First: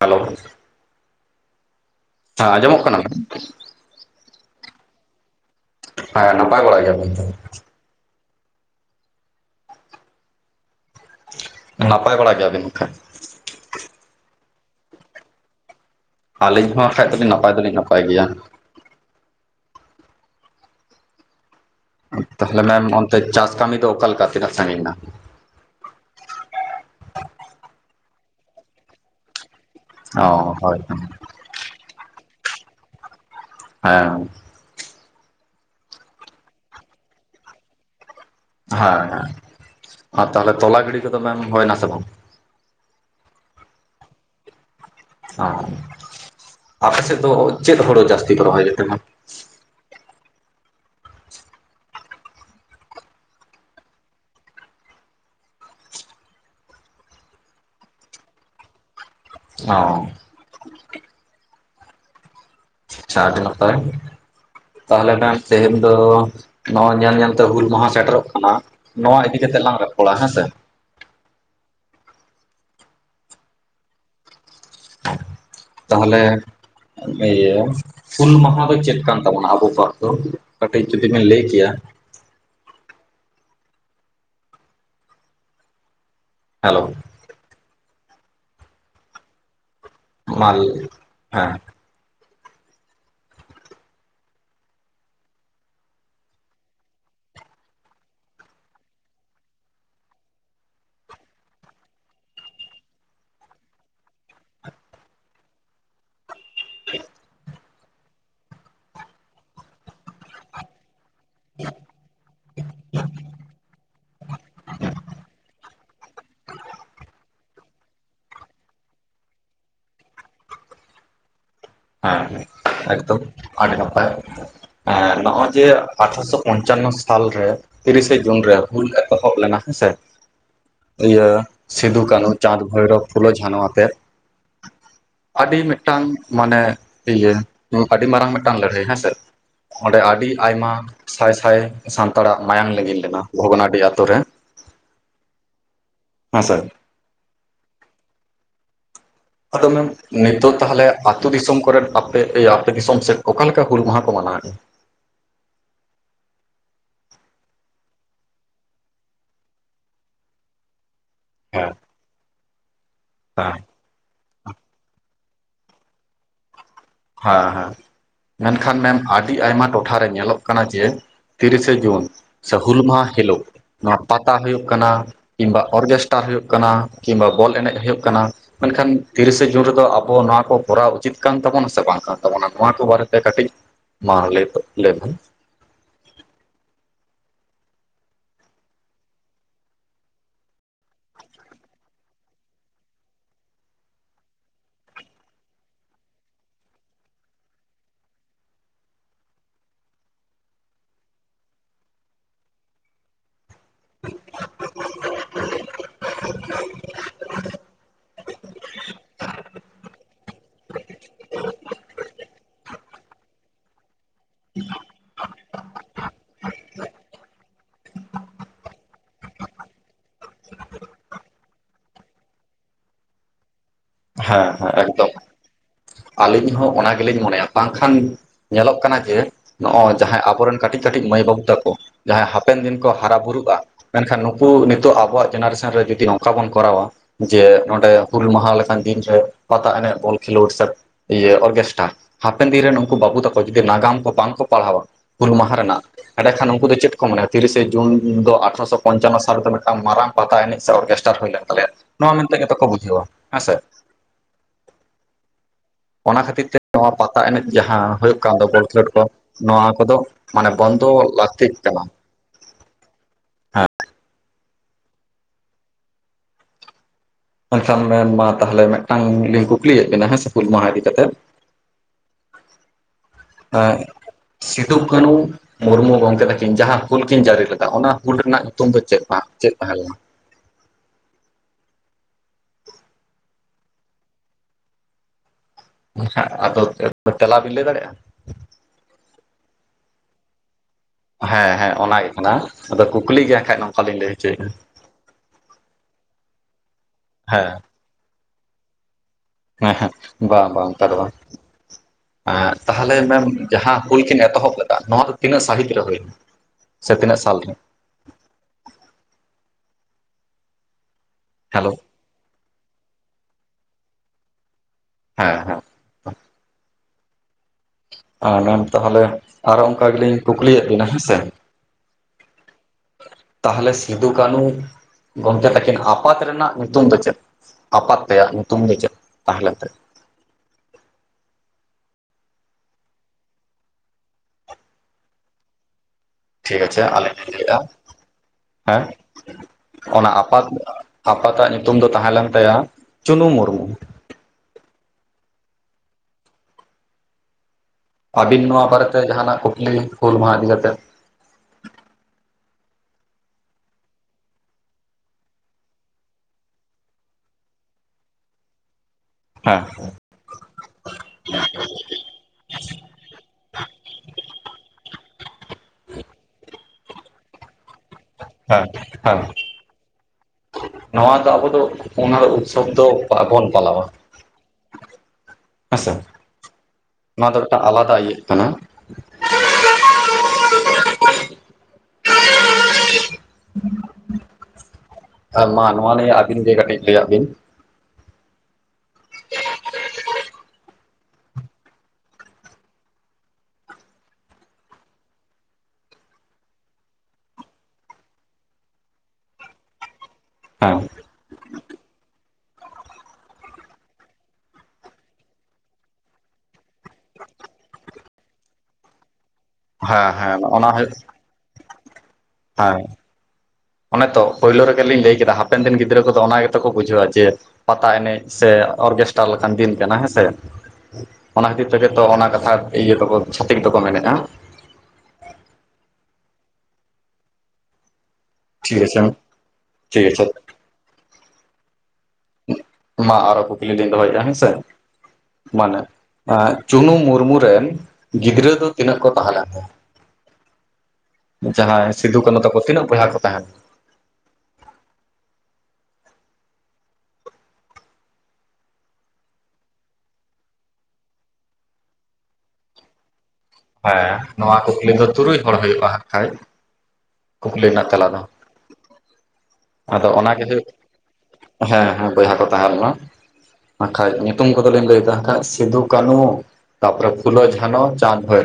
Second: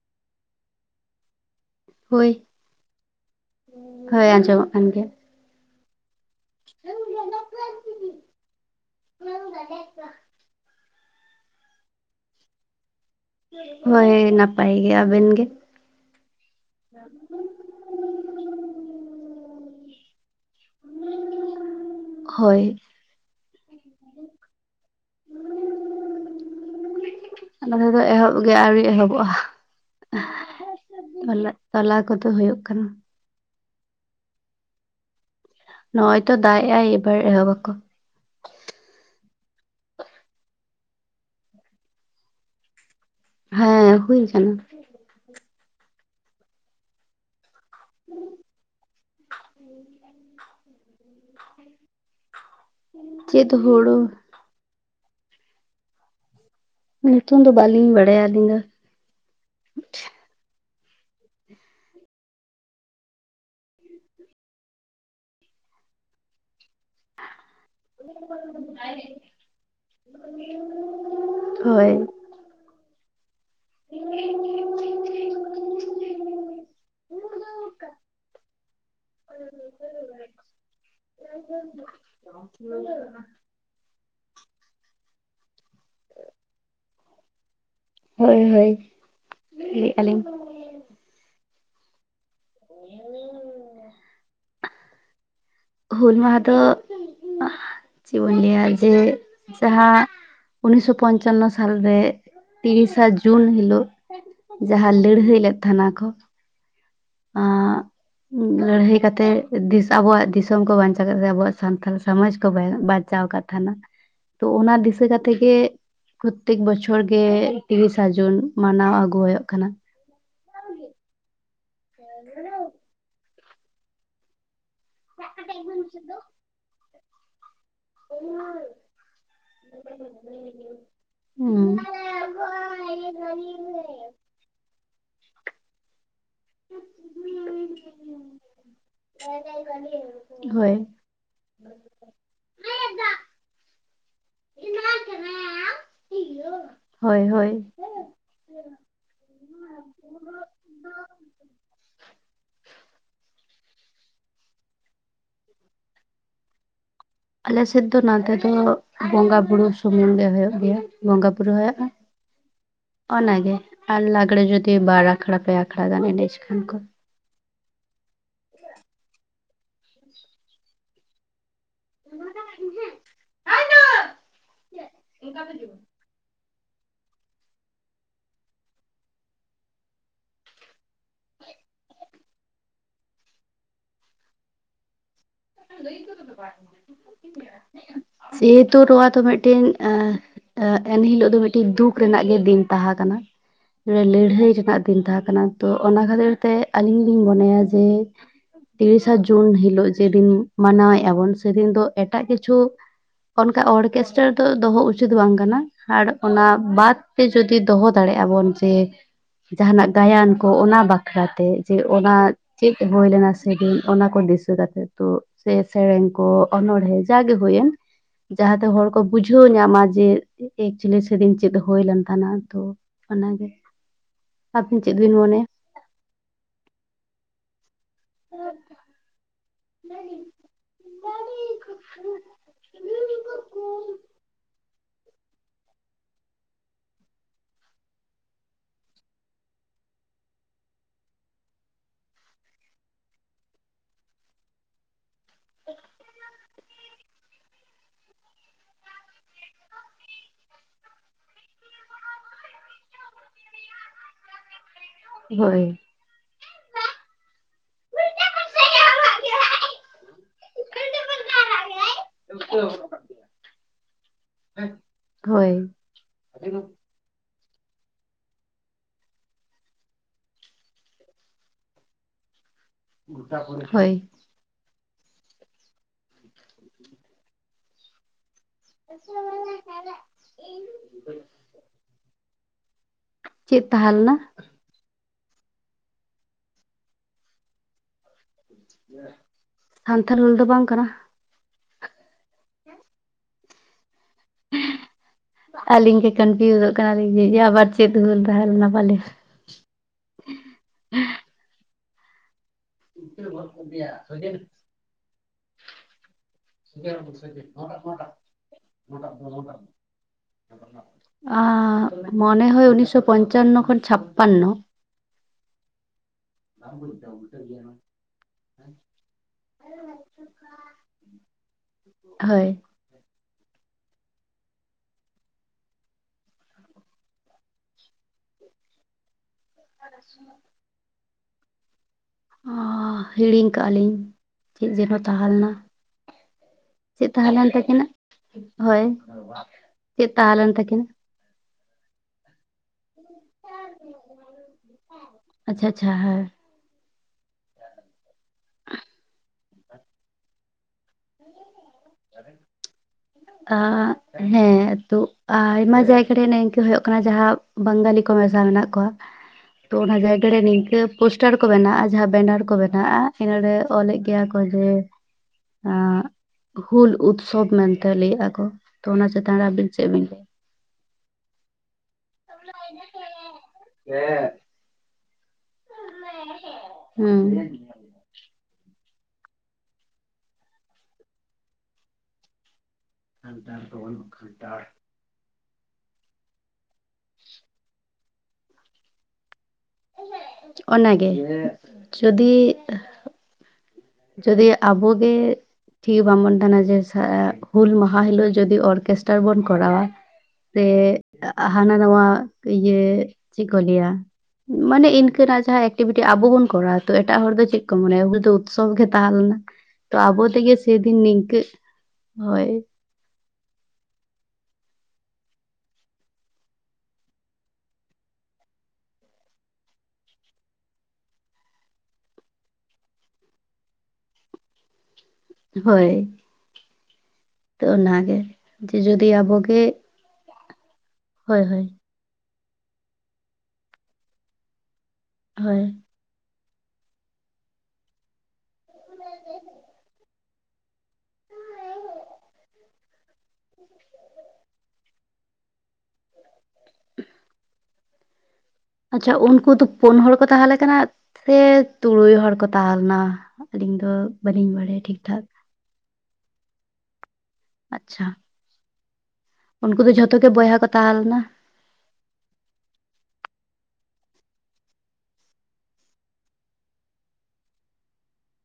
Hello. ᱦᱳᱭ ᱦᱮᱸ ᱟᱸᱡᱚᱢᱚᱜ ᱠᱟᱱᱟ? ᱦᱳᱭ ᱟᱸᱡᱚᱢᱚᱜ ᱠᱟᱱ ᱜᱮᱭᱟ᱾ ᱦᱮᱸ ᱱᱟᱯᱟᱭ ᱵᱟᱲᱟ ᱜᱮᱭᱟ ᱵᱤᱱ? [inaudible] ᱱᱟᱯᱟᱭ ᱵᱟᱲᱟ ᱜᱮᱭᱟ ᱵᱤᱱ ᱠᱷᱟᱡ? ᱦᱳᱭ ᱱᱟᱯᱟᱭ ᱜᱮ ᱟᱵᱮᱱ ᱜᱮ? ᱟᱹᱞᱤᱧ ᱦᱚᱸ ᱦᱟᱸᱠᱷᱟᱡ ᱫᱚ ᱱᱟᱯᱟᱭ ᱫᱚᱞᱤᱧ ᱱᱟᱯᱟᱭ ᱜᱮᱭᱟ᱾ ᱦᱳᱭ ᱛᱟᱦᱚᱞᱮ ᱢᱮᱢ ᱚᱱᱛᱮ ᱪᱟᱥ ᱠᱟᱹᱢᱤ ᱫᱚ ᱚᱠᱟ ᱞᱮᱠᱟ ᱛᱤᱱᱟᱹᱜ ᱥᱟᱺᱜᱤᱧ ᱮᱱᱟ? ᱟᱞᱮ ᱫᱚ ᱮᱦᱚᱵ ᱜᱮ ᱟᱹᱣᱨᱤ ᱮᱦᱚᱵᱚᱜᱼᱟ᱾ ᱚ ᱦᱳᱭ ᱛᱚ᱾ ᱛᱚᱞᱟ ᱛᱚᱞᱟ ᱠᱚᱫᱚ ᱦᱩᱭᱩᱜ ᱠᱟᱱᱟ᱾ ᱦᱮᱸᱻ ᱱᱚᱜᱼᱚᱭ ᱛᱚ ᱫᱟᱜ ᱮ ᱟᱭ ᱮᱵᱟᱨ ᱮᱦᱚᱵ ᱟᱠᱚ᱾ ᱦᱮᱸ ᱦᱮᱸ ᱟᱨ ᱛᱟᱦᱚᱞᱮ ᱛᱚᱞᱟ ᱜᱤᱲᱤ ᱠᱚᱫᱚ ᱦᱩᱭᱱᱟ ᱥᱮ ᱵᱟᱝ? ᱦᱮᱸ ᱦᱩᱭ ᱠᱟᱱᱟ᱾ ᱚ ᱟᱯᱮ ᱥᱮᱫ ᱫᱚ ᱪᱮᱫ ᱦᱳᱲᱳ ᱡᱟᱹᱥᱛᱤ ᱯᱮ ᱨᱚᱦᱚᱭ ᱜᱮᱛᱮ ᱢᱮᱢ? [inaudible] ᱪᱮᱫ ᱦᱳᱲᱳ ᱧᱩᱛᱩᱢ ᱫᱚ ᱵᱟᱞᱤᱧ ᱵᱟᱲᱟᱭᱟ ᱟᱞᱤᱧ ᱫᱚ᱾ ᱚᱻ ᱟᱪᱷᱟ ᱟᱰᱤ ᱱᱟᱯᱟᱭ᱾ ᱛᱟᱦᱚᱞᱮ ᱠᱷᱟᱱ ᱛᱮᱦᱮᱧ ᱫᱚ ᱱᱚᱜᱚᱭ ᱧᱮᱞ ᱧᱮᱞᱛᱮ ᱦᱩᱞ ᱢᱟᱦᱟ ᱥᱮᱴᱮᱨᱚᱜ ᱠᱟᱱᱟ ᱱᱚᱣᱟ ᱤᱫᱤ ᱠᱟᱛᱮᱜ ᱞᱟᱝ ᱨᱚᱯᱚᱲᱟ ᱦᱮᱸ ᱥᱮ᱾ ᱦᱳᱭ [unintelligible] ᱛᱟᱦᱞᱮ ᱤᱭᱟᱹ ᱦᱩᱞ ᱢᱟᱦᱟ ᱫᱚ ᱪᱮᱫ ᱠᱟᱱ ᱛᱟᱵᱚᱱᱟ ᱟᱵᱚ ᱠᱚᱣᱟᱜ ᱫᱚ? ᱠᱟᱹᱴᱤᱡ ᱡᱩᱫᱤ ᱵᱮᱱ ᱞᱟᱹᱭ ᱠᱮᱭᱟ [unintelligible] ᱦᱮᱞᱳ ᱦᱳᱭ ᱦᱳᱭ ᱞᱟᱹᱭᱮᱜ ᱠᱟᱱᱤᱧ᱾ ᱢᱟᱞ ᱦᱮᱸ᱾ [inaudible] ᱦᱩᱞ ᱢᱟᱦᱟ ᱫᱚ ᱪᱮᱫ ᱵᱚᱱ ᱞᱟᱹᱭᱟ ᱤᱭᱟᱹ ᱡᱟᱦᱟᱸ ᱩᱱᱤᱥᱥᱚ ᱯᱚᱧᱪᱟᱱᱱᱚ ᱥᱟᱞᱨᱮ ᱛᱤᱨᱤᱥᱟ ᱡᱩᱱ ᱦᱤᱞᱳᱜ ᱡᱟᱦᱟᱸ ᱞᱟᱹᱲᱦᱟᱹᱭ ᱞᱮᱫ ᱛᱟᱦᱮᱱᱟ ᱠᱚ [inaudible] ᱟᱸᱜ ᱞᱟᱹᱲᱦᱟᱹᱭ ᱠᱟᱛᱮᱜ ᱫᱤᱥ ᱟᱵᱚᱣᱟᱜ ᱫᱤᱥ ᱚᱢ ᱠᱚ ᱵᱟᱧᱪᱟᱣ ᱠᱟᱛᱮ ᱟᱵᱚᱣᱟᱜ ᱥᱟᱱᱛᱟᱞ ᱥᱚᱢᱟᱡᱽ ᱠᱚ ᱵᱟᱧᱪᱟᱣ ᱠᱟᱫ ᱛᱟᱦᱮᱱᱟ᱾ ᱛᱚ ᱚᱱᱟ ᱫᱤᱥᱟᱹ ᱠᱟᱛᱮ ᱜᱮ ᱯᱨᱚᱛᱛᱮᱠ ᱵᱚᱪᱷᱚᱨ ᱜᱮ ᱛᱤᱨᱤᱥᱟ ᱡᱩᱱ ᱢᱟᱱᱟᱣ ᱟᱹᱜᱩ ᱦᱩᱭᱩᱜ ᱠᱟᱱᱟ᱾ ᱦᱮᱸ, ᱮᱠᱫᱚᱢ ᱟᱰᱤ ᱱᱟᱯᱟᱭ ᱱᱚᱜᱼᱚᱭ ᱡᱮ ᱟᱴᱷᱮᱨᱚᱥᱚ ᱯᱚᱧᱪᱟᱱᱱᱚ ᱥᱟᱞ ᱨᱮ ᱛᱤᱨᱤᱥᱮ ᱡᱩᱱ ᱨᱮ ᱦᱩᱞ ᱮᱛᱚᱦᱚᱵ ᱞᱮᱱᱟ ᱦᱮᱸ ᱥᱮ᱾ ᱤᱭᱟᱹ ᱦᱩᱸ ᱥᱤᱫᱩ, ᱠᱟᱹᱱᱦᱩ, ᱪᱟᱸᱫᱽ, ᱵᱷᱳᱚᱭᱨᱚᱵ, ᱯᱷᱩᱞᱳ, ᱡᱷᱟᱱᱚ ᱟᱛᱮᱫ᱾ ᱟᱰᱤ ᱢᱤᱫᱴᱟᱝ ᱢᱟᱱᱮ ᱤᱭᱟᱹ ᱱᱚᱣᱟᱠᱚ ᱟᱹᱰᱤ ᱢᱟᱨᱟᱝ ᱢᱤᱫᱴᱟᱝ ᱞᱟᱹᱲᱦᱟᱹᱭ ᱦᱮᱸᱥᱮ, ᱚᱸᱰᱮ ᱟᱰᱤ ᱟᱭᱢᱟ ᱦᱳᱭ ᱥᱟᱭ ᱥᱟᱭ ᱥᱟᱱᱛᱟᱲᱟᱜ ᱢᱟᱭᱟᱝ ᱞᱤᱸᱜᱤ ᱞᱮᱱᱟ ᱵᱷᱚᱜᱽᱱᱟᱰᱤ ᱟᱹᱛᱩ ᱨᱮ᱾ ᱦᱮᱸ ᱥᱮ᱾ ᱦᱳᱭ ᱦᱳᱭ᱾ ᱟᱫᱚ ᱢᱮᱱ ᱱᱤᱛᱚᱜ ᱛᱟᱦᱞᱮ ᱟᱹᱛᱩ ᱫᱤᱥᱚᱢ ᱠᱚᱨᱮᱫ ᱟᱯᱮ ᱮ ᱟᱯᱮ ᱫᱤᱥᱚᱢ ᱥᱮᱫ ᱚᱠᱟᱞᱠᱟ ᱦᱩᱞ ᱢᱟᱦᱟ ᱠᱚ ᱢᱟᱱᱟᱣᱮᱜᱼᱟ? ᱟᱞᱮ ᱥᱮᱫ ᱫᱚ ᱱᱟᱛᱮ ᱫᱚ ᱵᱚᱸᱜᱟ ᱵᱩᱨᱩ ᱥᱩᱢᱩᱝ ᱜᱮ ᱦᱩᱭᱩᱜ ᱜᱮᱭᱟ᱾ ᱵᱚᱸᱜᱟ ᱵᱩᱨᱩ ᱦᱮᱸ ᱦᱩᱭᱩᱜᱼᱟ, ᱚᱱᱟᱜᱮ᱾ ᱦᱮᱸ ᱟᱨ ᱞᱟᱜᱽᱲᱮ ᱡᱩᱫᱤ ᱵᱟᱨ ᱟᱠᱷᱲᱟ ᱯᱮ ᱟᱠᱷᱲᱟ ᱜᱟᱱ ᱮᱱᱮᱪ ᱠᱷᱟᱱ ᱠᱚ᱾ ᱦᱮᱸ ᱦᱮᱸ, ᱢᱮᱱᱠᱷᱟᱱ ᱢᱮᱢ ᱟᱹᱰᱤ ᱟᱭᱢᱟ ᱴᱚᱴᱷᱟᱨᱮ ᱧᱮᱞᱚᱜ ᱠᱟᱱᱟ ᱡᱮ, ᱛᱤᱨᱤᱥᱮ ᱡᱩᱱ ᱥᱮ ᱦᱩᱞ ᱢᱟᱦᱟ ᱦᱤᱞᱳᱜ ᱱᱚᱣᱟ ᱯᱟᱛᱟ ᱦᱩᱭᱩᱜ ᱠᱟᱱᱟ ᱠᱤᱢᱵᱟ ᱚᱨᱜᱮᱥ ᱴᱟ ᱦᱩᱭᱩᱜ ᱠᱟᱱᱟ ᱠᱤᱢᱵᱟ ᱵᱚᱞ ᱮᱱᱮᱡ ᱦᱩᱭᱩᱜ ᱠᱟᱱᱟ ᱢᱮᱱᱠᱷᱟᱱ ᱛᱤᱨᱤᱥᱮ ᱡᱩᱱ ᱨᱮᱫᱚ ᱟᱵᱚ ᱱᱚᱣᱟ ᱠᱚ ᱠᱚᱨᱟᱣ ᱩᱪᱤᱛ ᱠᱟᱱ ᱛᱟᱵᱚᱱᱟ? ᱥᱮ ᱵᱟᱝ ᱠᱟᱱ ᱛᱟᱵᱚᱱᱟ ᱱᱚᱣᱟ ᱠᱚ ᱵᱟᱨᱮᱛᱮ ᱠᱟᱹᱴᱤᱡ ᱢᱟ ᱞᱟᱹᱭ ᱯᱮ ᱞᱟᱹᱭᱵᱮᱱ᱾ ᱞᱟᱹᱭ ᱠᱚᱛᱮᱫᱚ ᱵᱟᱭ ᱟᱸᱡᱚᱢᱟ ᱪᱤᱠᱟᱹ [unintelligible] [inaudible] ᱡᱮᱦᱮᱛᱩ ᱱᱚᱣᱟ ᱫᱚ ᱢᱤᱫᱴᱮᱱ ᱮᱸᱻ ᱮᱸᱜ ᱮᱱᱦᱤᱞᱳᱜ ᱫᱚ ᱢᱤᱫᱴᱤᱱ ᱫᱩᱠ ᱨᱮᱱᱟᱜ ᱜᱮ ᱫᱤᱱ ᱛᱟᱦᱮᱸ ᱠᱟᱱᱟ᱾ ᱱᱚᱣᱟ ᱞᱟᱹᱲᱦᱟᱹᱭ ᱨᱮᱱᱟᱜ ᱫᱤᱱ ᱛᱟᱦᱮᱸ ᱠᱟᱱᱟ ᱛᱚ, ᱚᱱᱟ ᱠᱷᱟᱹᱛᱤᱨ ᱛᱮ ᱟᱹᱞᱤᱧ ᱞᱤᱧ ᱢᱚᱱᱮᱭᱟ ᱡᱮ, ᱛᱤᱨᱤᱥᱟ ᱡᱩᱱ ᱦᱤᱞᱳᱜ ᱡᱮᱫᱤᱱ ᱢᱟᱱᱟᱣᱮᱜᱼᱟ ᱵᱚᱱ ᱥᱮᱫᱤᱱ ᱫᱚ ᱮᱴᱟᱜ ᱠᱤᱪᱷᱩ ᱚᱱᱠᱟ ᱚᱨᱠᱮᱥᱴᱟᱨ ᱫᱚ ᱫᱚᱦᱚ ᱩᱪᱤᱛ ᱵᱟᱝ ᱠᱟᱱᱟ᱾ ᱟᱨ ᱚᱱᱟ ᱵᱟᱫᱛᱮ ᱡᱚᱫᱤ ᱫᱚᱦᱚ ᱫᱟᱲᱮᱜ-ᱟ ᱵᱚᱱ ᱡᱮ, ᱡᱟᱦᱟᱱᱟᱜ ᱜᱟᱭᱟᱱ ᱠᱚ ᱚᱱᱟ ᱵᱟᱠᱷᱨᱟᱛᱮ ᱡᱮ ᱚᱱᱟ, ᱪᱮᱫ ᱦᱩᱭ ᱞᱮᱱᱟ ᱥᱮ ᱫᱤᱱ ᱚᱱᱟ ᱠᱚ ᱫᱤᱥᱟᱹ ᱠᱟᱛᱮᱫ᱾ ᱛᱚ, ᱥᱮ ᱥᱮᱨᱮᱧ ᱠᱚ ᱚᱱᱚᱬᱦᱮᱸ ᱡᱟᱜᱮ ᱦᱩᱭᱮᱱ ᱡᱟᱦᱟᱸᱛᱮ ᱦᱚᱲ ᱠᱚ ᱵᱩᱡᱷᱟᱹᱣ ᱧᱟᱢᱟ ᱡᱮ ᱮᱠᱪᱩᱭᱮᱞᱤ ᱥᱮᱫᱤᱱ ᱪᱮᱫ ᱦᱩᱭ ᱞᱮᱱ ᱛᱟᱦᱮᱱᱟ? ᱛᱚ ᱚᱱᱟᱜᱮ ᱦᱮᱸ ᱦᱮᱸ ᱟᱹᱵᱤᱱ ᱪᱮᱫ ᱮᱠᱫᱚᱢ ᱵᱤᱱ ᱢᱚᱱᱮᱭᱟ? ᱟᱹᱞᱤᱧ ᱦᱚᱸ ᱚᱱᱟ ᱜᱮᱞᱤᱧ ᱢᱚᱱᱮᱭᱟ ᱵᱟᱝᱠᱷᱟᱱ ᱧᱮᱞᱚᱜ ᱠᱟᱱᱟ ᱡᱮ ᱱᱚᱜᱚᱭ ᱡᱟᱦᱟᱸᱭ ᱟᱵᱚᱨᱮᱱ ᱠᱟᱹᱴᱤᱡ ᱠᱟᱹᱴᱤᱡ ᱢᱟᱹᱭ ᱵᱟᱹᱵᱩ ᱛᱟᱠᱚ, ᱡᱟᱦᱟᱸᱭ ᱦᱟᱯᱮᱱ ᱫᱤᱱ ᱠᱚ ᱦᱟᱨᱟ ᱵᱩᱨᱩᱜᱼᱟ, ᱢᱮᱱᱠᱷᱟᱱ ᱱᱩᱠᱩ ᱩᱱᱠᱩ, ᱱᱤᱛᱚᱜ ᱟᱵᱚᱣᱟᱜ ᱡᱮᱱᱟᱨᱮᱥᱚᱱ ᱨᱮ ᱡᱩᱫᱤ, ᱱᱚᱝᱠᱟ ᱵᱚᱱ ᱠᱚᱨᱟᱣᱟ ᱡᱮ, ᱱᱚᱸᱰᱮ ᱦᱩᱞ ᱢᱟᱦᱟ ᱞᱮᱠᱟᱱ ᱫᱤᱱᱨᱮ, ᱯᱟᱛᱟ ᱮᱱᱮᱡ ᱵᱚᱞ ᱠᱷᱮᱞᱳᱰ ᱥᱮ ᱤᱭᱟᱹ ᱚᱨᱜᱮᱥᱴᱨᱟ, ᱦᱟᱯᱮᱱ ᱫᱤᱱ ᱨᱮᱱ ᱩᱱᱠᱩ ᱵᱟᱹᱵᱩ ᱛᱟᱠᱚ, ᱡᱩᱫᱤ ᱱᱟᱜᱟᱢ ᱠᱚ ᱵᱟᱝ ᱠᱚ ᱯᱟᱲᱦᱟᱣᱟ ᱦᱩᱞ ᱢᱟᱦᱟ ᱨᱮᱱᱟᱜ, ᱮᱸᱰᱮ ᱠᱷᱟᱱ ᱩᱱᱠᱩ ᱫᱚ ᱪᱮᱫ ᱢᱟᱱᱮ, ᱛᱤᱨᱤᱥᱮ ᱡᱩᱱ ᱫᱚ ᱟᱴᱷᱨᱚᱥᱚ ᱯᱚᱧᱪᱟᱱᱱᱚ ᱥᱟᱞᱫᱚ, ᱢᱤᱫᱴᱟᱝ ᱢᱟᱨᱟᱝ ᱯᱟᱛᱟ ᱮᱱᱮᱡ ᱥᱮ ᱚᱨᱠᱮᱥᱴᱟᱨ ᱦᱩᱭ ᱞᱮᱱ ᱛᱟᱞᱮᱭᱟ ᱱᱚᱣᱟ ᱢᱮᱱᱛᱮ ᱡᱚᱛᱚ ᱠᱚ ᱵᱩᱡᱷᱟᱹᱣᱟ, ᱦᱮᱸ ᱥᱮ, ᱾ ᱦᱳᱭ, ᱚᱱᱟ ᱠᱷᱟᱹᱛᱤᱨ ᱛᱮ, ᱱᱚᱣᱟ ᱯᱟᱛᱟ ᱮᱱᱮᱡ ᱡᱟᱦᱟᱸ ᱦᱩᱭᱩᱜ ᱠᱟᱱ ᱫᱚ ᱵᱚᱞ ᱠᱷᱮᱞᱳᱰ ᱠᱚ, ᱱᱚᱣᱟ ᱠᱚᱫᱚ ᱢᱟᱱᱮ ᱵᱚᱱᱫᱚ ᱞᱟᱹᱠᱛᱤᱜ ᱠᱟᱱᱟ ᱾ [inaudible] ᱦᱳᱭ [inaudible] ᱮᱱᱠᱷᱟᱱ ᱢᱮᱱᱢᱟ ᱛᱟᱦᱚᱞᱮ, ᱢᱤᱫᱴᱟᱝ ᱞᱤᱧ ᱠᱩᱠᱞᱤᱭᱮᱫ ᱵᱮᱤᱱᱟ, ᱦᱮᱸ ᱥᱮ, ᱦᱩᱞ ᱢᱟᱦᱟ ᱤᱫᱤ ᱠᱟ ᱠᱟᱛᱮ? ᱟᱪᱪᱷᱟ, ᱦᱚᱭ, ᱥᱤᱫᱩ ᱠᱟᱱᱦᱩ ᱢᱩᱨᱢᱩ ᱜᱚᱢᱠᱮ ᱛᱟᱹᱠᱤᱱ, ᱡᱟᱦᱟᱸ ᱦᱩᱞ ᱠᱤᱱ ᱡᱟᱹᱨᱤ ᱞᱮᱫᱟ, ᱚᱱᱟ ᱦᱩᱞ ᱨᱮᱱᱟᱜ ᱧᱩᱛᱩᱢ ᱫᱚ ᱪᱮᱫ ᱟᱝ ᱪᱮᱫ ᱛᱟᱦᱮᱸ ᱞᱮᱱᱟ? [inaudible] ᱪᱮᱫ ᱛᱟᱦᱮᱸ ᱞᱮᱱᱟ? ᱮᱱᱠᱷᱟᱱ, ᱟᱫᱚ ᱛᱮᱞᱟ ᱵᱤᱱ ᱞᱟᱹᱭ ᱫᱟᱲᱮᱭᱟᱜᱼᱟ ᱾ ᱥᱟᱱᱛᱟᱲ ᱦᱩᱞ ᱫᱚ ᱵᱟᱝ ᱠᱟᱱᱟ? ᱦᱮᱸ ᱦᱮᱸ ᱚᱱᱟ ᱜᱮ ᱠᱟᱱᱟ, ᱟᱫᱚ ᱠᱩᱠᱞᱤ ᱜᱮ ᱮᱱᱠᱷᱟᱱᱡ ᱱᱚᱝᱠᱟ ᱞᱤᱧ ᱞᱟᱹᱭ ᱦᱚᱪᱚᱭᱮᱫᱼᱟ ᱦᱡ, ᱟᱹᱞᱤᱧ ᱜᱮ ᱠᱚᱱᱯᱤᱭᱩᱡᱚᱜ ᱠᱟᱱᱟ ᱞᱤᱧ, ᱡᱮ ᱦᱮᱸ ᱟᱵᱟᱨ ᱪᱮᱫ ᱦᱩᱞ ᱛᱟᱦᱮ ᱞᱮᱱᱟ ᱯᱟᱞᱮ? ᱮᱸᱦᱮᱸᱫ, ᱵᱟᱝ ᱵᱟᱝ ᱚᱝᱠᱟ ᱫᱚ ᱵᱟᱝ? ᱛᱟᱦᱚᱞᱮ ᱢᱮᱢ, ᱡᱟᱦᱟᱸ ᱦᱩᱞ ᱠᱤᱱ ᱮᱛᱚᱦᱚᱵ ᱞᱮᱫᱟ, ᱱᱚᱣᱟ ᱫᱚ ᱛᱤᱱᱟᱹᱜ ᱥᱟᱹᱦᱤᱛ ᱨᱮ ᱦᱩᱭᱞᱮᱱᱟ ᱾ [unintelligible] [inaudible] [inaudible] ᱟᱸ [unintelligible] ᱦᱮᱞᱳ, ᱢᱚᱱᱮ ᱦᱚᱭ, ᱩᱱᱤᱥᱚ ᱯᱚᱧᱪᱟᱱᱱᱚ ᱠᱷᱚᱱ ᱪᱷᱟᱯᱟᱱᱱᱚ, ᱦᱮᱸ ᱦᱮᱸ, ᱵᱟᱝ ᱵ [unintelligible] ᱥᱷ ᱜᱮ [unintelligible] [inaudible] ᱟ ᱢᱮᱢ ᱛᱟᱦᱚᱞᱮ, ᱟᱨ, ᱚᱱᱠᱟ ᱜᱮᱞᱤᱧ ᱠᱩᱠᱞᱤᱭᱮᱫ ᱵᱮᱤᱱᱟ, ᱦᱮᱸᱥᱮ, ᱦᱳᱭ, ᱛᱟᱦᱚᱞᱮ ᱥᱤᱫᱩ ᱠᱟᱹᱱᱩ ᱜᱚᱢᱠᱮ ᱛᱟᱹᱠᱤᱱ, ᱟᱯᱟᱛ ᱨᱮᱱᱟᱜ ᱧᱩᱛᱩᱢ ᱫᱚ ᱪᱮᱫ, ᱟᱯᱟᱛ ᱛᱮᱭᱟᱜ ᱧᱩᱛᱩᱢ ᱫᱚ ᱪᱮᱫ ᱛᱟᱦᱮᱸ ᱞᱮᱱ ᱛᱟᱠᱤᱱᱟ? [inaudible] ᱟᱻᱦ ᱦᱤᱲᱤᱧ ᱠᱟᱜᱼᱟ ᱞᱤᱧ ᱪᱮᱫ? ᱡᱮᱱᱚ ᱛᱟᱦᱮᱸ ᱞᱮᱱᱟ ᱾ ᱴᱷᱤᱠ ᱟᱪᱷᱮ ᱪᱮᱫ ᱟᱹᱞᱤᱧ ᱞᱤᱧ ᱛᱟᱦᱮᱸᱞᱮᱱ ᱞᱟᱹᱭᱮᱫᱼᱟ ᱛᱟᱹᱠᱤᱱᱟᱜ? ᱦᱮᱸ ᱦᱳᱭ, ᱪᱮᱫ ᱚᱱᱟ ᱟᱯᱟᱛ ᱛᱟᱦᱮᱸᱞᱮᱱ ᱛᱟᱹᱠᱤᱱᱟ? ᱟᱯᱟᱛᱟᱜ ᱧᱩᱛᱩᱢ ᱫᱚ ᱛᱟᱦᱮᱸ ᱞᱮᱱ ᱛᱟᱭᱟ ᱪᱩᱱᱩ ᱢᱩᱨᱢᱩ, [unintelligible] ᱟᱪᱪᱷᱟ ᱟᱪᱪᱷᱟ ᱦᱮᱸ, ᱟᱵᱤᱱ ᱱᱚᱣᱟ ᱵᱟᱨᱮ ᱛᱮ, ᱡᱟᱦᱟᱱᱟᱜ ᱠᱩᱠᱞᱤ ᱦᱩᱞ ᱢᱟᱦᱟ ᱤᱫᱤ ᱠᱟᱛᱮᱜ? [inaudible] ᱟᱸᱻᱜ, ᱦᱮᱸ ᱛᱚ, ᱟᱭᱢᱟ ᱡᱟᱭᱜᱟ ᱨᱮ ᱱᱤᱝᱠᱟ ᱦᱩᱭᱩᱜ ᱠᱟᱱᱟ, ᱡᱟᱦᱟᱸ ᱵᱟᱝᱜᱟᱞᱤ ᱠᱚ ᱢᱮᱥᱟ ᱢᱮᱱᱟᱜ ᱠᱚᱣᱟ ᱦᱮᱸ ᱛᱚ ᱚᱱᱟ ᱡᱟᱭᱜᱟ ᱨᱮ ᱱᱤᱝᱠᱟ ᱯᱳᱥᱴᱟᱨ ᱠᱚ ᱵᱮᱱᱟᱜᱼᱟ, ᱡᱟᱦᱟᱸ ᱵᱮᱱᱟᱨ ᱠᱚ ᱵᱮᱱᱟᱜᱼᱟ, ᱤᱱᱟᱹ ᱨᱮ ᱚᱞᱮᱫ ᱜᱮᱭᱟ ᱠᱚ ᱡᱮ ᱟ, ᱦᱩᱞ ᱩᱛᱥᱚᱵ ᱢᱮᱱᱛᱮ ᱞᱟᱹᱭᱟᱹᱜᱼᱟ ᱾ ᱦᱮᱸ ᱦᱮᱸ [unintelligible] ᱾ ᱱᱚᱣᱟ ᱫᱚ ᱟᱵᱚ ᱫᱚ ᱚᱱᱟ ᱫᱚ ᱩᱛᱥᱚᱵᱽ ᱫᱚ ᱵᱟᱵᱚᱱ ᱯᱟᱞᱟᱣᱟ ᱾ ᱦᱮᱸᱥᱮ, ᱱᱚᱣᱟ ᱫᱚ ᱦᱮᱸ ᱢᱤᱫᱴᱟᱝ ᱟᱞᱟᱫᱟ ᱤᱭᱟᱹᱜ ᱠᱟᱱᱟ ᱾ ᱠᱟᱱᱴᱟᱲ ᱫᱚ ᱵᱟᱹᱱᱩᱜ ᱠᱷᱟᱱᱴᱟᱲ ᱾ ᱟᱨ ᱢᱟ ᱱᱚᱣᱟ ᱱᱤᱭᱮ ᱟᱹᱵᱤᱱ ᱜᱮ ᱠᱟᱹᱴᱤᱡ ᱞᱟᱹᱭᱟᱜ ᱵᱤᱱ [inaudible] ᱚᱱᱟᱜᱮ ᱡᱩᱫᱤ ᱡᱩᱫᱤ ᱟᱵᱚᱜᱮ ᱴᱷᱤ ᱵᱟᱝᱵᱚᱱ ᱛᱟᱦᱮᱸᱱᱟ ᱡᱮᱥᱮᱜ ᱦᱩᱞ ᱢᱟᱦᱟ ᱦᱤᱞᱳᱜ ᱡᱚᱫᱤ ᱚᱨᱠᱮᱥᱴᱟᱨ ᱵᱚᱱ ᱠᱚᱨᱟᱣᱟ ᱦᱮᱸ ᱯᱮᱜ ᱟᱜ ᱦᱟᱱᱟ ᱱᱟᱣᱟ ᱤᱭᱟᱹ ᱪᱮᱫ ᱠᱚ ᱞᱟᱹᱭᱟ ᱢᱟᱱᱮ ᱤᱱᱠᱟᱹᱱᱟᱜ ᱡᱟᱦᱟᱸ ᱮᱠᱴᱤᱵᱷᱤᱴᱤ ᱟᱵᱚ ᱵᱚᱱ ᱠᱚᱨᱟᱣ ᱛᱚ ᱮᱴᱟᱜ ᱦᱚᱲ ᱫᱚ ᱪᱮᱫ ᱠᱚ ᱢᱚᱱᱮᱭᱟ ᱦᱩᱞ ᱫᱚ ᱩᱛᱥᱚᱵᱽ ᱜᱮ ᱛᱟᱦᱮ ᱞᱮᱱᱟ ᱾ ᱛᱚ ᱦᱮᱸ ᱟᱵᱚ ᱦᱮᱸ ᱛᱮᱜᱮ ᱚᱱᱟ ᱥᱮ ᱦᱩᱭᱩᱜ ᱫᱤᱱ ᱱᱤᱝᱠᱟᱹ ᱦᱚᱭ ᱚᱱᱮ ᱛᱚ ᱯᱳᱭᱞᱳ ᱨᱮᱜᱮ ᱞᱤᱧ ᱞᱟᱹᱭ ᱠᱮᱫᱟ ᱦᱟᱯᱮᱱ ᱫᱤᱱ ᱜᱤᱫᱽᱨᱟᱹ ᱠᱚᱫᱚ ᱚᱱᱟ ᱜᱮᱛᱚ ᱠᱚ ᱵᱩᱡᱷᱟᱹᱣᱟ ᱡᱮ ᱯᱟᱛᱟ ᱮᱱᱮᱡ ᱥᱮ ᱚᱨᱜᱮᱥᱴᱟᱨ ᱞᱮᱠᱟᱱ ᱫᱤᱱ ᱠᱟᱱᱟ ᱦᱮᱸᱥᱮ ᱚᱱᱟ ᱠᱷᱟᱹᱛᱤᱨ ᱛᱮᱜᱮ ᱛᱚ ᱚᱱᱟ ᱠᱟᱛᱷᱟ ᱤᱭᱟᱹ ᱫᱚᱠᱚ ᱪᱷᱟᱹᱛᱤᱠ ᱫᱚᱠᱚ ᱢᱮᱱᱮᱜᱼᱟ᱾ ᱦᱳᱭ ᱛᱳ ᱚᱱᱟᱜᱮ ᱡᱮ ᱴᱷᱤᱠ ᱟᱪᱷᱮ ᱡᱩᱫᱤ ᱟᱵᱚ ᱜᱮ ᱴᱷᱤᱠ ᱟᱪᱷᱮ ᱦᱳᱭ ᱦᱳᱭ ᱢᱟ ᱟᱨᱚ ᱠᱩᱠᱞᱤ ᱞᱤᱧ ᱫᱚᱦᱚᱭᱫᱟ ᱦᱮᱸᱥᱮ ᱦᱳᱭ ᱢᱟᱱᱮ ᱟᱸᱡ ᱪᱩᱱᱩ ᱢᱩᱨᱢᱩ ᱨᱮᱱ ᱜᱤᱫᱽᱨᱟᱹ ᱫᱚ ᱛᱤᱱᱟᱹᱜ ᱠᱚ ᱛᱟᱦᱮᱸ ᱞᱮᱱ ᱛᱟᱦᱮᱸ ᱞᱮᱱᱛᱟᱭᱟ? ᱡᱟᱦᱟᱸᱭ ᱥᱤᱫᱩ ᱠᱟᱱᱩ ᱛᱟᱠᱚ ᱛᱤᱱᱟᱹᱜ ᱵᱚᱭᱦᱟ ᱠᱚ ᱛᱟᱦᱮᱸᱱᱟ? ᱟᱪᱪᱷᱟ ᱩᱱᱠᱩ ᱫᱚ ᱯᱩᱱ ᱦᱚᱲ ᱠᱚ ᱛᱟᱦᱮᱸ ᱞᱮᱠᱟᱱᱟ ᱥᱮ ᱛᱩᱨᱩᱭ ᱦᱚᱲ ᱠᱚ ᱛᱟᱦᱮᱸ ᱞᱮᱱᱟ? ᱟᱹᱞᱤᱧ ᱫᱚ ᱦᱮᱸ ᱵᱟᱹᱞᱤᱧ ᱱᱚᱣᱟ ᱵᱟᱲᱟᱭᱟ ᱠᱩᱠᱞᱤ ᱫᱚ ᱴᱷᱤᱠᱴᱷᱟᱠ ᱾ ᱛᱩᱨᱩᱭ ᱦᱚᱲ ᱦᱩᱭᱩᱜᱼᱟ ᱦᱟᱜᱠᱷᱟᱡ ᱠᱷᱟᱡ ᱠᱩᱠᱞᱤ ᱨᱮᱱᱟᱜ ᱟᱪᱪᱷᱟ ᱛᱮᱞᱟ ᱫᱚ ᱾ ᱩᱱᱠᱩ ᱫᱚ ᱟᱫᱚ ᱡᱷᱚᱛᱚ ᱚᱱᱟ ᱜᱮ ᱵᱚᱭᱦᱟ ᱦᱩᱭᱩᱜ ᱠᱚ ᱛᱟᱦᱮᱸ ᱞᱮᱱᱟ ᱦᱮᱸ ᱦᱮᱸ ᱵᱚᱭᱦᱟ ᱠᱚ ᱛᱟᱦᱮᱸ ᱞᱮᱱᱟ ᱾ ᱵᱟᱝᱠᱷᱟᱡ ᱧᱩᱛᱩᱢ ᱠᱚᱫᱚᱞᱤᱧ ᱞᱟᱹᱭᱫᱟ ᱦᱟᱜᱠᱷᱟᱱᱡ ᱥᱤᱫᱩ, ᱠᱟᱹᱱᱩ, ᱛᱟᱯᱚᱨᱮ ᱯᱷᱩᱞᱳ, ᱡᱷᱟᱱᱳ, ᱪᱟᱱᱫᱽ ᱦᱳᱭ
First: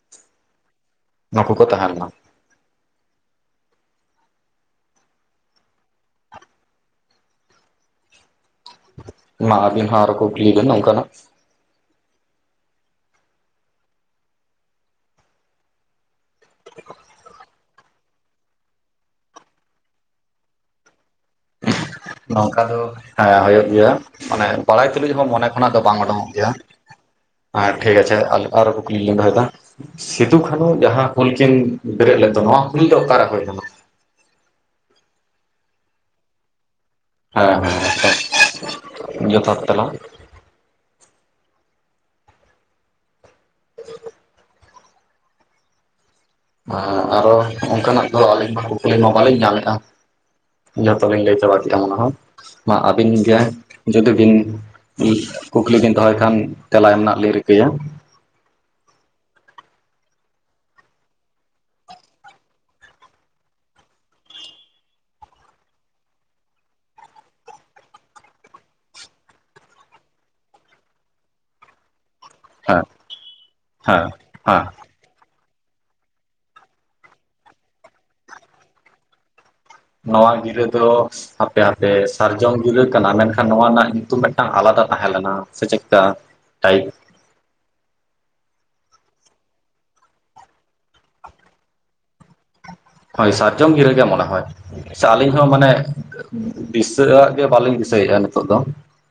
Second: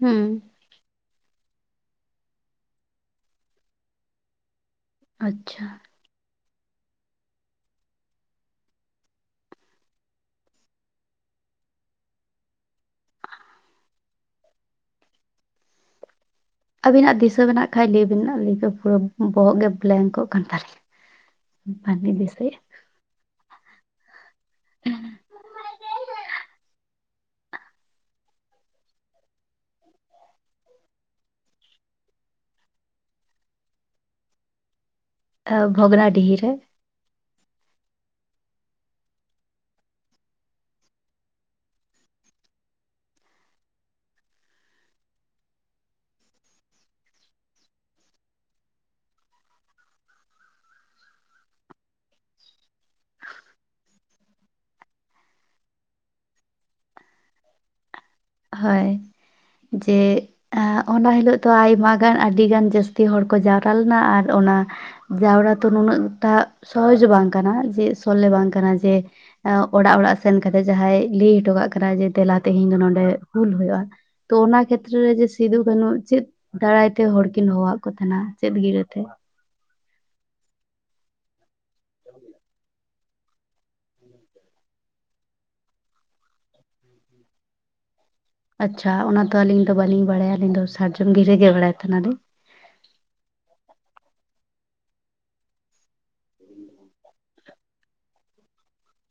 ᱦᱩᱸ ᱱᱩᱠᱩ ᱠᱚ ᱛᱟᱦᱮᱸ ᱞᱮᱱᱟ ᱾ ᱟᱪᱪᱷᱟ ᱾ ᱢᱟ ᱟᱹᱵᱤᱱ ᱦᱚᱸ ᱟᱨᱚ ᱠᱩᱠᱞᱤ ᱵᱤᱱ ᱱᱚᱝᱠᱟᱱᱟᱜ ᱾ ᱟᱹᱵᱤᱱᱟᱜ ᱫᱤᱥᱟᱹ ᱢᱮᱱᱟᱜ ᱠᱷᱟᱡ ᱞᱟᱹᱭ ᱵᱤᱱ ᱟᱹᱞᱤᱧ ᱫᱚ ᱯᱩᱨᱟᱹ ᱵᱚᱦᱚᱜ ᱜᱮ ᱵᱞᱮᱝᱠᱚᱜ ᱠᱟᱱ ᱛᱟᱹᱞᱤᱧᱟ᱾ ᱵᱟᱞᱤᱧ ᱫᱤᱥᱟᱹᱭᱮᱫ ᱱᱚᱝᱠᱟ ᱫᱚ ᱦᱮᱸ ᱦᱳᱭᱳᱜ ᱜᱮᱭᱟ ᱢᱟᱱᱮ ᱵᱟᱲᱟᱭ ᱛᱩᱞᱩᱡ ᱦᱚᱸ ᱢᱚᱱᱮ ᱚᱱᱟ ᱫᱚ ᱵᱟᱝ ᱚᱰᱳᱝᱚᱜ ᱜᱮᱭᱟ ᱟᱨ ᱴᱷᱤᱠᱟᱪᱷᱮ ᱟᱨᱚᱸ ᱠᱩᱠᱞᱤ ᱞᱤᱧ ᱫᱚᱦᱚᱭᱫᱟ ᱾ ᱥᱤᱫᱩ ᱠᱟᱹᱱᱩ ᱡᱟᱦᱟᱸ ᱦᱩᱞ ᱠᱤᱱ ᱵᱮᱨᱮᱫ ᱞᱮᱫ ᱫᱚ ᱱᱚᱣᱟ ᱦᱩᱞ ᱫᱚ ᱚᱠᱟᱨᱮ ᱦᱩᱭ ᱠᱟᱱᱟ? ᱵᱷᱚᱜᱽᱱᱟᱰᱤᱦᱤ ᱨᱮ ᱾ ᱦᱮᱸ ᱡᱚᱛᱷᱟᱛ ᱛᱮᱞᱟ ᱾ [inaudible] ᱚᱸ ᱟᱨᱚ ᱚᱱᱠᱟᱱᱟᱜ ᱫᱚ ᱟᱹᱞᱤᱧ ᱢᱟ ᱠᱩᱠᱞᱤ ᱢᱟ ᱵᱟᱹᱞᱤᱧ ᱧᱟᱢᱮᱫᱼᱟ᱾ ᱡᱷᱚᱛᱚᱞᱤᱧ ᱞᱟᱹᱭ ᱪᱟᱵᱟ ᱠᱮᱜᱼᱟ ᱢᱚᱱᱮᱦᱚᱸ ᱢᱟ ᱟᱹᱵᱤᱱ ᱜᱮ ᱡᱩᱫᱤ ᱵᱤᱱ ᱠᱩᱠᱞᱤ ᱵᱤᱱ ᱫᱚᱦᱚᱭ ᱠᱷᱟᱱ ᱛᱮᱞᱟ ᱮᱢ ᱨᱮᱱᱟᱜ ᱞᱤᱧ ᱨᱤᱠᱟᱹᱭᱟ ᱾ ᱦᱚᱭ ᱡᱮ ᱟ ᱚᱱᱟ ᱦᱤᱞᱳᱜ ᱫᱚ ᱟᱭᱢᱟ ᱜᱟᱱ ᱟᱹᱰᱤ ᱜᱟᱱ ᱡᱟᱹᱥᱛᱤ ᱦᱚᱲ ᱠᱚ ᱡᱟᱣᱨᱟ ᱞᱮᱱᱟ ᱟᱨ ᱚᱱᱟ ᱡᱟᱣᱨᱟ ᱛᱚ ᱱᱩᱱᱟᱹᱜ ᱴᱟᱜ ᱥᱚᱦᱚᱡ ᱵᱟᱝ ᱠᱟᱱᱟ ᱡᱮ ᱥᱚᱞᱦᱮ ᱵᱟᱝ ᱠᱟᱱᱟ ᱡᱮ ᱚᱲᱟᱜ ᱚᱲᱟᱜ ᱥᱮᱱ ᱠᱟᱛᱮᱜ ᱡᱟᱦᱟᱸᱭ ᱞᱟᱹᱭ ᱦᱚᱴᱚ ᱠᱟᱜ ᱠᱟᱱᱟᱭ ᱡᱮ ᱫᱮᱞᱟ ᱛᱮᱦᱮᱧ ᱫᱚ ᱦᱮᱸ ᱱᱚᱱᱰᱮ ᱦᱩᱞ ᱦᱩᱭᱳᱜᱼᱟ ᱦᱮᱸ ᱛᱳ ᱚᱱᱟ ᱦᱮᱸ ᱠᱷᱮ ᱛᱨᱮ ᱨᱮ ᱡᱮ ᱥᱤᱫᱩ ᱠᱟᱹᱱᱩ ᱪᱮᱫ ᱫᱟᱨᱟᱭ ᱛᱮ ᱦᱚᱲᱠᱤᱱ ᱦᱚᱦᱚᱣᱟᱫ ᱠᱚ ᱛᱟᱦᱮᱸᱱᱟ ᱪᱮᱫ ᱜᱤᱨᱟᱹᱛᱮ? ᱱᱚᱣᱟ ᱜᱤᱨᱟᱹ ᱫᱚ ᱦᱟᱯᱮ ᱦᱟᱯᱮ ᱥᱟᱨᱡᱚᱢ ᱜᱤᱨᱟᱹ ᱠᱟᱱᱟ ᱢᱮᱱᱠᱷᱟᱱ ᱱᱚᱣᱟ ᱨᱮᱱᱟᱜ ᱧᱩ ᱛᱩᱢ ᱢᱤᱫᱴᱟᱝ ᱟᱞᱟᱫᱟ ᱛᱟᱦᱮᱸ ᱞᱮᱱᱟ ᱥᱮ ᱪᱮᱜ ᱠᱟ ᱴᱟᱭᱤᱯ ᱟᱪᱷᱟ ᱚᱱᱟᱫᱚ ᱟᱹᱞᱤᱧ ᱫᱚ ᱵᱟᱹᱞᱤᱧ ᱵᱟᱲᱟᱭᱟ᱾ ᱟᱹᱞᱤᱧ ᱫᱚ ᱥᱟᱨᱡᱚᱢ ᱜᱤᱨᱟᱹ ᱜᱮ ᱵᱟᱲᱟᱭ ᱛᱟᱦᱮᱱ ᱞᱤᱧ᱾ ᱦᱳᱭ ᱥᱟᱨᱡᱚᱢ ᱜᱤᱨᱟᱹ ᱜᱮ ᱢᱚᱱᱮ ᱦᱚᱭ ᱥᱟ ᱟᱹᱞᱤᱧ ᱦᱚᱸ ᱢᱟᱱᱮ ᱫᱤᱥᱟᱹ ᱟᱜ ᱜᱮ ᱵᱟᱹᱞᱤᱧ ᱫᱤᱥᱟᱹᱭᱮᱜᱼᱟ ᱱᱤᱛᱚᱜ ᱫᱚ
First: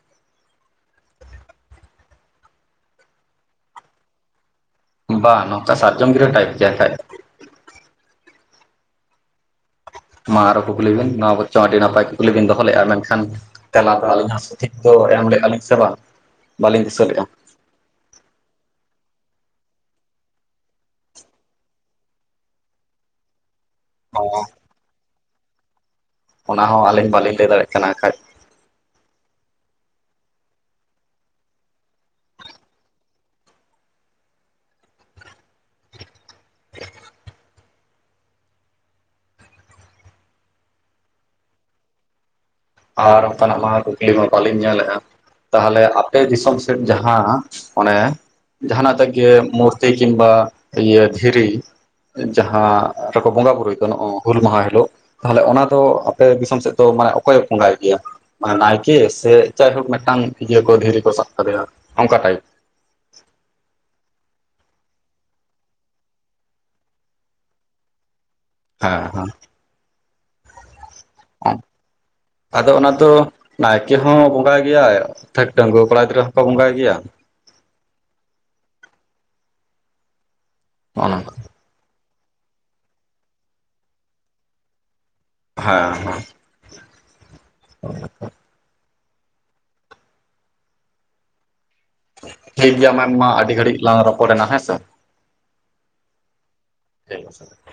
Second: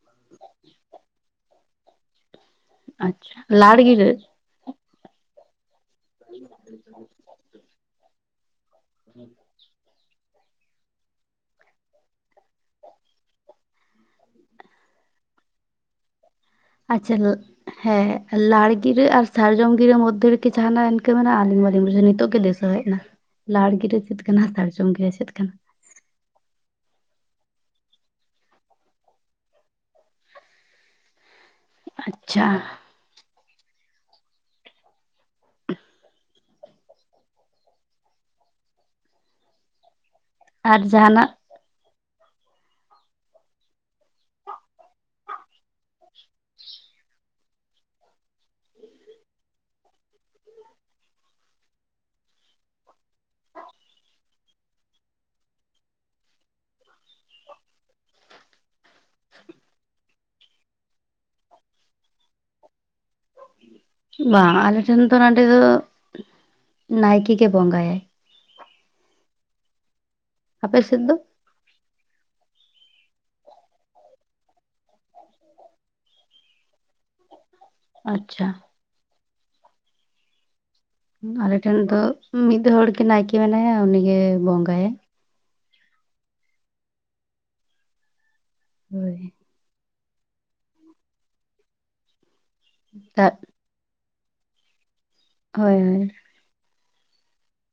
[inaudible] ᱟᱪᱷᱟ ᱴ, ᱞᱟᱲ ᱜᱤᱨᱟᱹ᱾ ᱵᱟ, ᱱᱚᱝᱠᱟ ᱥᱟᱨᱡᱚᱢ ᱜᱤᱨᱟᱹ ᱴᱟᱭᱤᱯ ᱜᱮᱭᱟ ᱡᱟ ᱠᱷᱟᱡ ᱦᱩᱸ, ᱢᱟ ᱟᱨᱚ ᱠᱩᱠᱞᱤ ᱵᱤᱱ ᱱᱚᱣᱟ ᱵᱚᱨᱪᱚᱝ ᱟᱹᱰᱤ ᱱᱟᱯᱟᱭ ᱠᱩᱠᱞᱤ ᱵᱤᱱ ᱫᱚᱦᱚ ᱞᱮᱜᱼᱟ ᱢᱮᱱᱠᱷᱟᱱ ᱛᱮᱞᱟ ᱫᱚ ᱟᱹᱞᱤᱧ ᱦᱚᱸ ᱥᱚᱴᱷᱤᱠ ᱫᱚ ᱮᱢ ᱞᱮᱱᱟ ᱞᱤᱧ ᱥᱮ ᱵᱟᱝ? ᱵᱟᱹᱞᱤᱧ ᱫᱤᱥᱟᱹ ᱟᱪᱪᱷᱟ ᱞᱮᱫᱼᱟ ᱦᱟᱸᱜ ᱦᱮᱸ ᱞᱟᱲ ᱜᱤᱨᱟᱹ ᱟᱨ ᱥᱟᱨᱡᱚᱢ ᱜᱤᱨᱟᱹ ᱢᱚᱫᱽᱫᱷᱮ ᱨᱮᱠᱤ ᱡᱟᱸᱦᱟᱱᱟᱜ ᱤᱱᱠᱟᱹ ᱢᱮᱱᱟᱜᱼᱟ? ᱟᱹᱞᱤᱧ ᱵᱟᱞᱤᱧ ᱵᱩᱡᱟ ᱱᱤᱛᱚᱜ ᱜᱮ ᱞᱟᱹᱭ [unintelligible] ᱮᱱᱟ, ᱞᱟᱲ ᱜᱤᱨᱟᱹ ᱪᱮᱫ ᱱᱚᱣᱟ ᱠᱟᱱᱟ ᱥᱟᱨᱡᱚᱢ ᱜᱤᱨᱟᱹ ᱪᱮᱫ ᱠᱟᱱᱟ? ᱚᱱᱟ ᱦᱚᱸ ᱟᱹᱞᱤᱧ ᱵᱟᱹᱞᱤᱧ ᱞᱟᱹᱭ ᱫᱟᱲᱮᱭᱟᱜ ᱠᱟᱱᱟ ᱦᱟᱸᱜ ᱠᱷᱟᱡ᱾ ᱟᱪᱪᱷᱟ᱾ [inaudible] ᱟᱨ ᱡᱟᱸᱦᱟᱱᱟᱜ? ᱟᱨ ᱚᱝᱠᱟᱱᱟᱜ ᱢᱟ ᱠᱩᱠᱞᱤ ᱢᱟ ᱵᱟᱹᱞᱤᱧ ᱧᱮᱞᱟᱠᱟᱫ᱾ ᱛᱟᱦᱞᱮ ᱟᱯᱮ ᱫᱤᱥᱚᱢ ᱥᱮᱫ ᱡᱟᱦᱟᱸ ᱚᱱᱮ ᱡᱟᱸᱦᱱᱟᱜ ᱛᱮᱜᱮ ᱢᱩᱨᱛᱤ ᱠᱤᱢᱵᱟ ᱤᱭᱟᱹ ᱫᱷᱤᱨᱤ ᱡᱟᱦᱟᱸ ᱨᱮᱠᱚ ᱵᱚᱸᱜᱟ ᱵᱩᱨᱩᱭ ᱫᱚ ᱱᱚᱜᱼᱚ ᱦᱩᱞ ᱢᱟᱦᱟ ᱦᱤᱞᱳᱜ, ᱛᱟᱦᱞᱮ ᱚᱱᱟ ᱫᱚ ᱟᱯᱮ ᱫᱤᱥᱚᱢ ᱥᱮᱫ ᱫᱚ ᱢᱟᱱᱮ ᱚᱠᱚᱭᱮ ᱵᱚᱸᱜᱟᱭ ᱜᱮᱭᱟ? ᱟ, ᱱᱟᱭᱠᱮ ᱥᱮ ᱡᱟᱭᱦᱳᱠ ᱢᱤᱫᱴᱟᱝ ᱤᱭᱟᱹ ᱠᱚ ᱫᱷᱤᱨᱤ ᱠᱚ ᱥᱟᱵ ᱠᱟᱫᱮᱭᱟ ᱚᱝᱠᱟ ᱴᱟᱭᱤᱯ? ᱵᱟᱝ ᱟᱞᱮ ᱴᱷᱮᱱ ᱫᱚ ᱱᱚᱸᱰᱮ ᱫᱚ ᱱᱟᱭᱠᱮ ᱜᱮ ᱵᱚᱸᱜᱟᱭᱟᱭ᱾ ᱦᱮᱸ ᱦᱮᱸ᱾ ᱟᱯᱮ ᱥᱮᱫ ᱫᱚ? [unintelligible] ᱟᱫᱚ ᱚᱱᱟ ᱫᱚ ᱱᱟᱭᱠᱮ ᱦᱚᱸ ᱵᱚᱸᱜᱟᱭ ᱜᱮᱭᱟ, [unintelligible] ᱰᱟᱺᱜᱽᱣᱟᱹ ᱠᱚᱲᱟ ᱜᱤᱫᱽᱨᱟᱹ ᱦᱚᱸᱠᱚ ᱵᱚᱸᱜᱟᱭ ᱜᱮᱭᱟ᱾ ᱟᱪᱪᱷᱟ ᱚᱱᱟ ᱟᱞᱮ ᱴᱷᱮᱡ ᱫᱚ ᱢᱤᱫ ᱦᱚᱲ ᱜᱮ ᱱᱟᱭᱠᱮ ᱢᱮᱱᱟᱭᱟ ᱩᱱᱤᱜᱮ ᱵᱚᱸᱜᱟᱭᱟ᱾ ᱦᱮᱸ ᱦᱮᱸ [unintelligible] ᱦᱩᱸ᱾ ᱴᱷᱤᱠ ᱜᱮᱭᱟ ᱢᱮᱱ ᱢᱟ ᱟᱹᱰᱤ ᱜᱷᱟᱹᱲᱤᱡ ᱞᱟᱝ ᱨᱚᱯᱚᱲᱮᱱᱟ ᱦᱮᱸᱥᱮ᱾ ᱦᱳᱭ [unintelligible]